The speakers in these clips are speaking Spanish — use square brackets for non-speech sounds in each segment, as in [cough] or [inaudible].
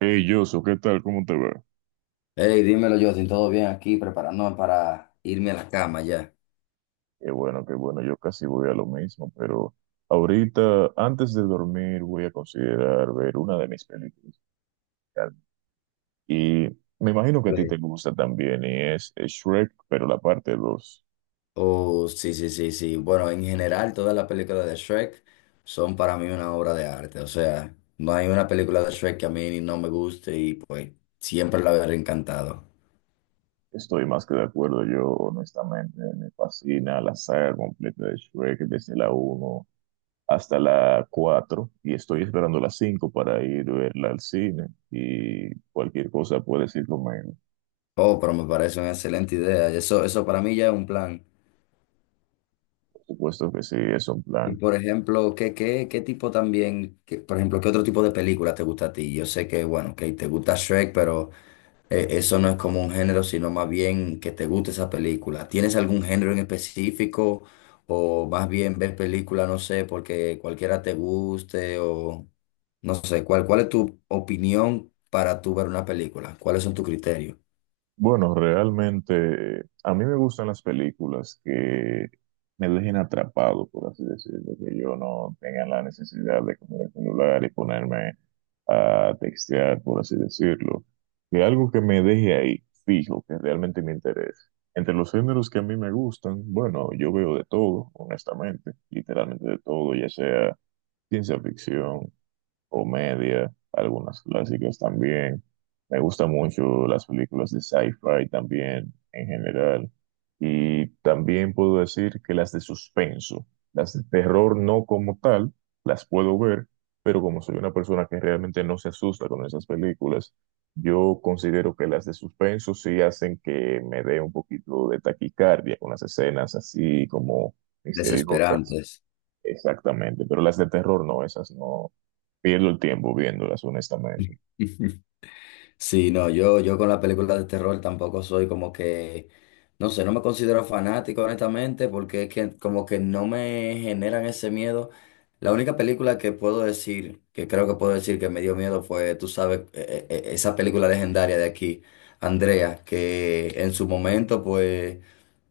Hey, Yoso, ¿qué tal? ¿Cómo te va? Hey, dímelo, Justin, ¿todo bien aquí? Preparándome para irme a la cama ya. Qué bueno, yo casi voy a lo mismo, pero ahorita, antes de dormir, voy a considerar ver una de mis películas. Y me imagino que a ti te Sí. gusta también, y es Shrek, pero la parte dos. Oh, sí, sí, sí, sí. Bueno, en general, todas las películas de Shrek son para mí una obra de arte. O sea, no hay una película de Shrek que a mí no me guste y pues siempre la veré encantado. Estoy más que de acuerdo, yo honestamente me fascina la saga completa de Shrek, desde la uno hasta la cuatro, y estoy esperando la 5 para ir a verla al cine, y cualquier cosa puedes ir conmigo. Oh, pero me parece una excelente idea. Eso para mí ya es un plan. Por supuesto que sí, es un Y plan. por ejemplo, ¿qué tipo también, por ejemplo, ¿qué otro tipo de película te gusta a ti? Yo sé que, bueno, que te gusta Shrek, pero... Eso no es como un género, sino más bien que te guste esa película. ¿Tienes algún género en específico o más bien ver película, no sé, porque cualquiera te guste o no sé, cuál es tu opinión para tú ver una película? ¿Cuáles son tus criterios? Bueno, realmente a mí me gustan las películas que me dejen atrapado, por así decirlo, que yo no tenga la necesidad de comer el celular y ponerme a textear, por así decirlo, que algo que me deje ahí fijo, que realmente me interese. Entre los géneros que a mí me gustan, bueno, yo veo de todo, honestamente, literalmente de todo, ya sea ciencia ficción, comedia, algunas clásicas también. Me gustan mucho las películas de sci-fi también en general. Y también puedo decir que las de suspenso, las de terror no como tal, las puedo ver, pero como soy una persona que realmente no se asusta con esas películas, yo considero que las de suspenso sí hacen que me dé un poquito de taquicardia con las escenas así como misteriosas. Desesperantes. Exactamente, pero las de terror no, esas no pierdo el tiempo viéndolas, honestamente. [laughs] Sí, no, yo con las películas de terror tampoco soy como que, no sé, no me considero fanático honestamente porque es que como que no me generan ese miedo. La única película que puedo decir, que creo que puedo decir que me dio miedo fue, tú sabes, esa película legendaria de aquí, Andrea, que en su momento pues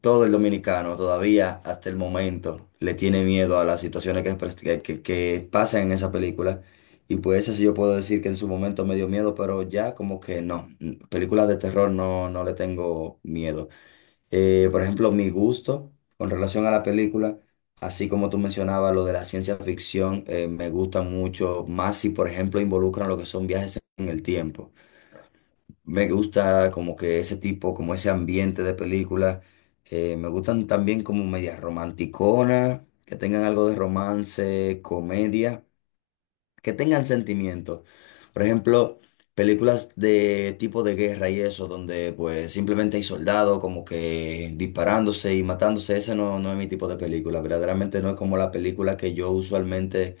todo el dominicano todavía hasta el momento le tiene miedo a las situaciones que, que pasan en esa película. Y pues eso sí yo puedo decir que en su momento me dio miedo, pero ya como que no. Películas de terror no, no le tengo miedo. Por ejemplo, mi gusto con relación a la película, así como tú mencionabas lo de la ciencia ficción, me gusta mucho más si, por ejemplo, involucran lo que son viajes en el tiempo. Me gusta como que ese tipo, como ese ambiente de película. Me gustan también como medias romanticonas, que tengan algo de romance, comedia, que tengan sentimientos. Por ejemplo, películas de tipo de guerra y eso, donde pues simplemente hay soldados como que disparándose y matándose. Ese no, no es mi tipo de película. Verdaderamente no es como la película que yo usualmente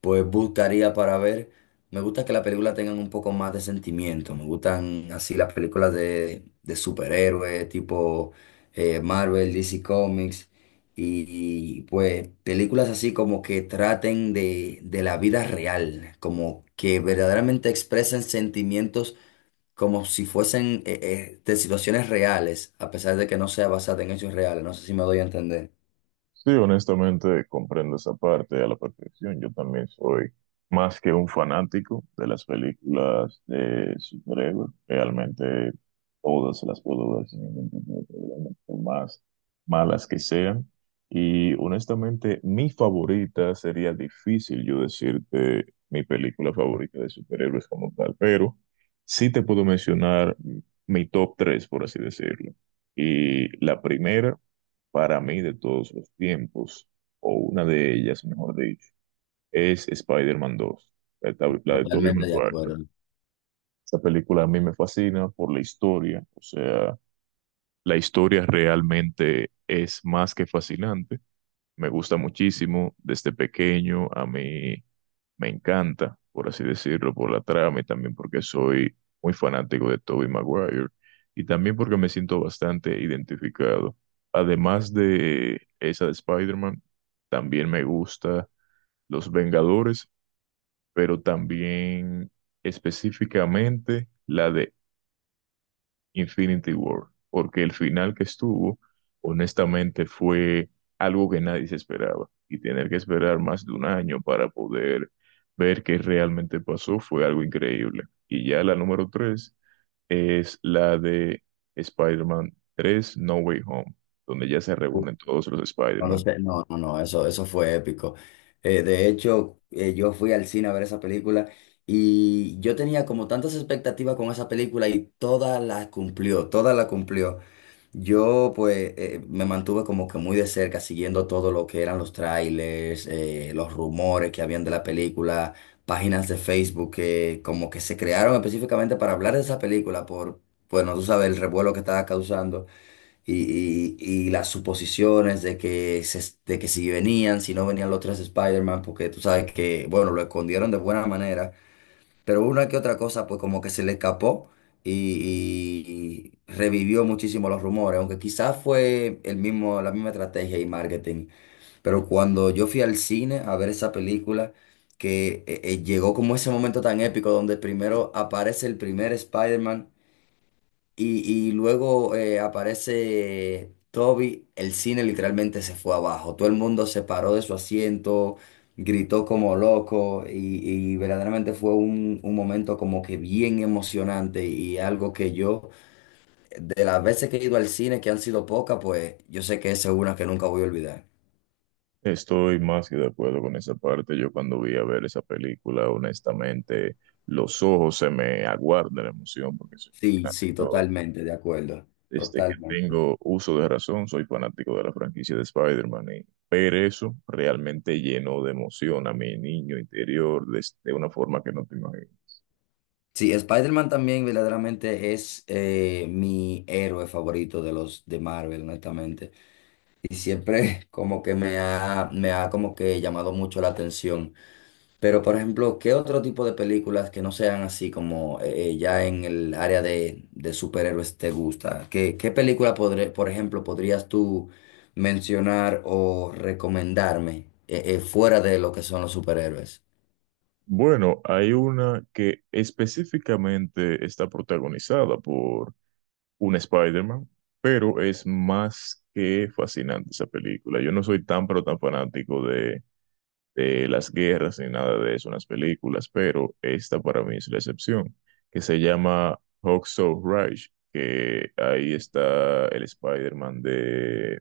pues buscaría para ver. Me gusta que las películas tengan un poco más de sentimiento. Me gustan así las películas de superhéroes, tipo Marvel, DC Comics. Y, y, pues películas así como que traten de la vida real, como que verdaderamente expresen sentimientos, como si fuesen de situaciones reales, a pesar de que no sea basada en hechos reales. No sé si me doy a entender. Sí, honestamente comprendo esa parte a la perfección. Yo también soy más que un fanático de las películas de superhéroes. Realmente todas las puedo ver sin ningún tipo de problema, por más malas que sean. Y honestamente, mi favorita sería difícil yo decirte mi película favorita de superhéroes como tal, pero sí te puedo mencionar mi top 3, por así decirlo. Y la primera para mí de todos los tiempos, o una de ellas, mejor dicho, es Spider-Man 2, la de, la de Tobey Totalmente de Maguire. acuerdo. Esa película a mí me fascina por la historia, o sea, la historia realmente es más que fascinante, me gusta muchísimo desde pequeño, a mí me encanta, por así decirlo, por la trama y también porque soy muy fanático de Tobey Maguire y también porque me siento bastante identificado. Además de esa de Spider-Man, también me gusta Los Vengadores, pero también específicamente la de Infinity War, porque el final que estuvo, honestamente, fue algo que nadie se esperaba. Y tener que esperar más de un año para poder ver qué realmente pasó fue algo increíble. Y ya la número tres es la de Spider-Man 3 No Way Home, donde ya se reúnen todos los No lo Spider-Man. sé, no, eso, eso fue épico. De hecho, yo fui al cine a ver esa película y yo tenía como tantas expectativas con esa película y toda la cumplió, toda la cumplió. Yo pues me mantuve como que muy de cerca siguiendo todo lo que eran los trailers, los rumores que habían de la película, páginas de Facebook que como que se crearon específicamente para hablar de esa película por, bueno, tú sabes, el revuelo que estaba causando y las suposiciones de que, de que si venían, si no venían los tres Spider-Man, porque tú sabes que, bueno, lo escondieron de buena manera, pero una que otra cosa, pues como que se le escapó y, y revivió muchísimo los rumores, aunque quizás fue el mismo, la misma estrategia y marketing, pero cuando yo fui al cine a ver esa película, que llegó como ese momento tan épico donde primero aparece el primer Spider-Man y luego aparece Toby, el cine literalmente se fue abajo, todo el mundo se paró de su asiento, gritó como loco y verdaderamente fue un momento como que bien emocionante y algo que yo, de las veces que he ido al cine, que han sido pocas, pues yo sé que esa es una que nunca voy a olvidar. Estoy más que de acuerdo con esa parte. Yo cuando vi a ver esa película, honestamente, los ojos se me aguardan la emoción porque soy Sí, sí, fanático. totalmente, de acuerdo, Desde que totalmente. tengo uso de razón, soy fanático de la franquicia de Spider-Man y ver eso realmente llenó de emoción a mi niño interior de una forma que no te imaginas. Sí, Spider-Man también verdaderamente es mi héroe favorito de los de Marvel, honestamente. Y siempre [laughs] como que me ha como que llamado mucho la atención. Pero, por ejemplo, ¿qué otro tipo de películas que no sean así como ya en el área de superhéroes te gusta? ¿Qué, qué película, por ejemplo, podrías tú mencionar o recomendarme fuera de lo que son los superhéroes? Bueno, hay una que específicamente está protagonizada por un Spider-Man, pero es más que fascinante esa película. Yo no soy tan, pero tan fanático de las guerras ni nada de eso en las películas, pero esta para mí es la excepción, que se llama Hacksaw Ridge, que ahí está el Spider-Man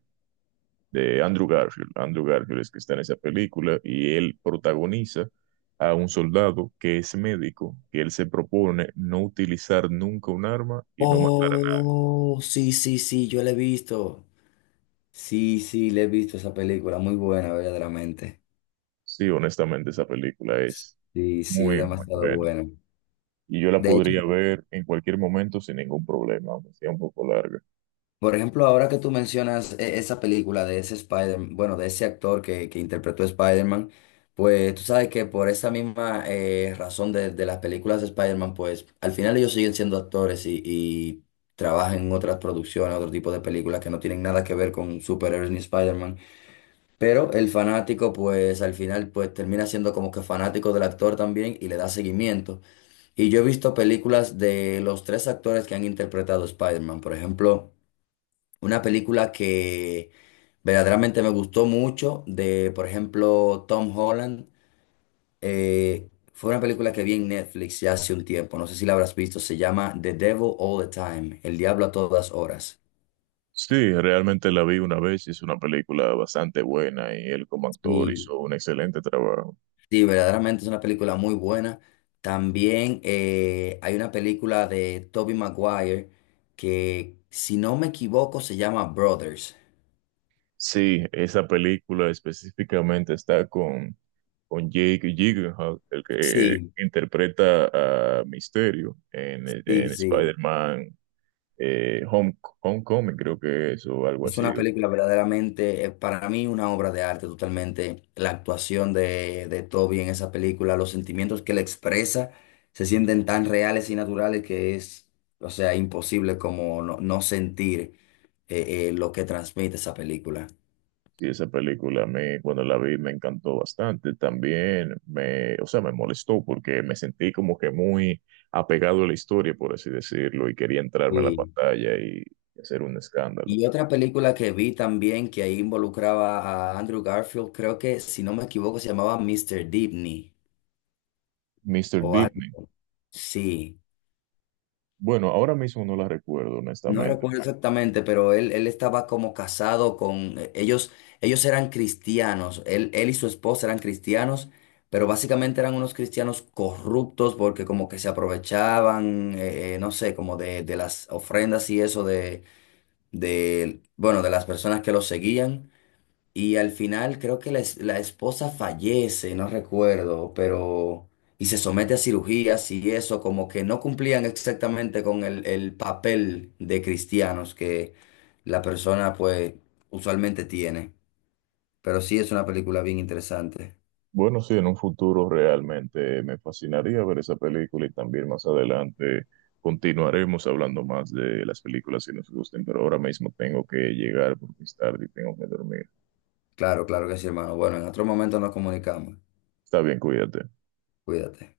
de Andrew Garfield. Andrew Garfield es que está en esa película y él protagoniza a un soldado que es médico, que él se propone no utilizar nunca un arma y no matar a nadie. Oh, sí, sí, sí, yo la he visto. Sí, sí, le he visto esa película, muy buena, verdaderamente. Sí, honestamente esa película es Sí, sí, es muy, muy demasiado buena. buena. Y yo la podría ver en cualquier momento sin ningún problema, aunque sea un poco larga. Por ejemplo, ahora que tú mencionas esa película de ese Spider, bueno, de ese actor que interpretó a Spider-Man, pues tú sabes que por esa misma razón de las películas de Spider-Man, pues al final ellos siguen siendo actores y trabajan en otras producciones, otro tipo de películas que no tienen nada que ver con superhéroes ni Spider-Man. Pero el fanático, pues al final, pues termina siendo como que fanático del actor también y le da seguimiento. Y yo he visto películas de los tres actores que han interpretado a Spider-Man, por ejemplo. Una película que verdaderamente me gustó mucho, de por ejemplo Tom Holland, fue una película que vi en Netflix ya hace un tiempo, no sé si la habrás visto, se llama The Devil All the Time, El Diablo a todas horas. Sí, realmente la vi una vez y es una película bastante buena y él como actor Y hizo un excelente trabajo. sí, verdaderamente es una película muy buena. También hay una película de Tobey Maguire que, si no me equivoco, se llama Brothers. Sí, esa película específicamente está con Jake Gyllenhaal, el que Sí, interpreta a Misterio sí, en sí. Spider-Man Home, Homecoming, creo que es, o algo Es así. una película verdaderamente, para mí, una obra de arte totalmente. La actuación de Toby en esa película, los sentimientos que él expresa, se sienten tan reales y naturales que es, o sea, imposible como no, no sentir lo que transmite esa película. Sí, esa película a mí cuando la vi me encantó bastante. También me, o sea, me molestó porque me sentí como que muy apegado a la historia, por así decirlo, y quería entrarme a la Y, pantalla y hacer un escándalo. y otra película que vi también que ahí involucraba a Andrew Garfield, creo que, si no me equivoco, se llamaba Mr. Dibny Mr. o algo. Deepney. Sí. Bueno, ahora mismo no la recuerdo, No honestamente. recuerdo exactamente, pero él estaba como casado con ellos, ellos eran cristianos, él y su esposa eran cristianos, pero básicamente eran unos cristianos corruptos porque como que se aprovechaban, no sé, como de las ofrendas y eso de, bueno, de las personas que los seguían. Y al final creo que la, la esposa fallece, no recuerdo, pero... Y se somete a cirugías y eso, como que no cumplían exactamente con el papel de cristianos que la persona pues usualmente tiene. Pero sí es una película bien interesante. Bueno, sí, en un futuro realmente me fascinaría ver esa película y también más adelante continuaremos hablando más de las películas que nos gusten, pero ahora mismo tengo que llegar porque es tarde y tengo que dormir. Claro, claro que sí, hermano. Bueno, en otro momento nos comunicamos. Está bien, cuídate. Cuídate.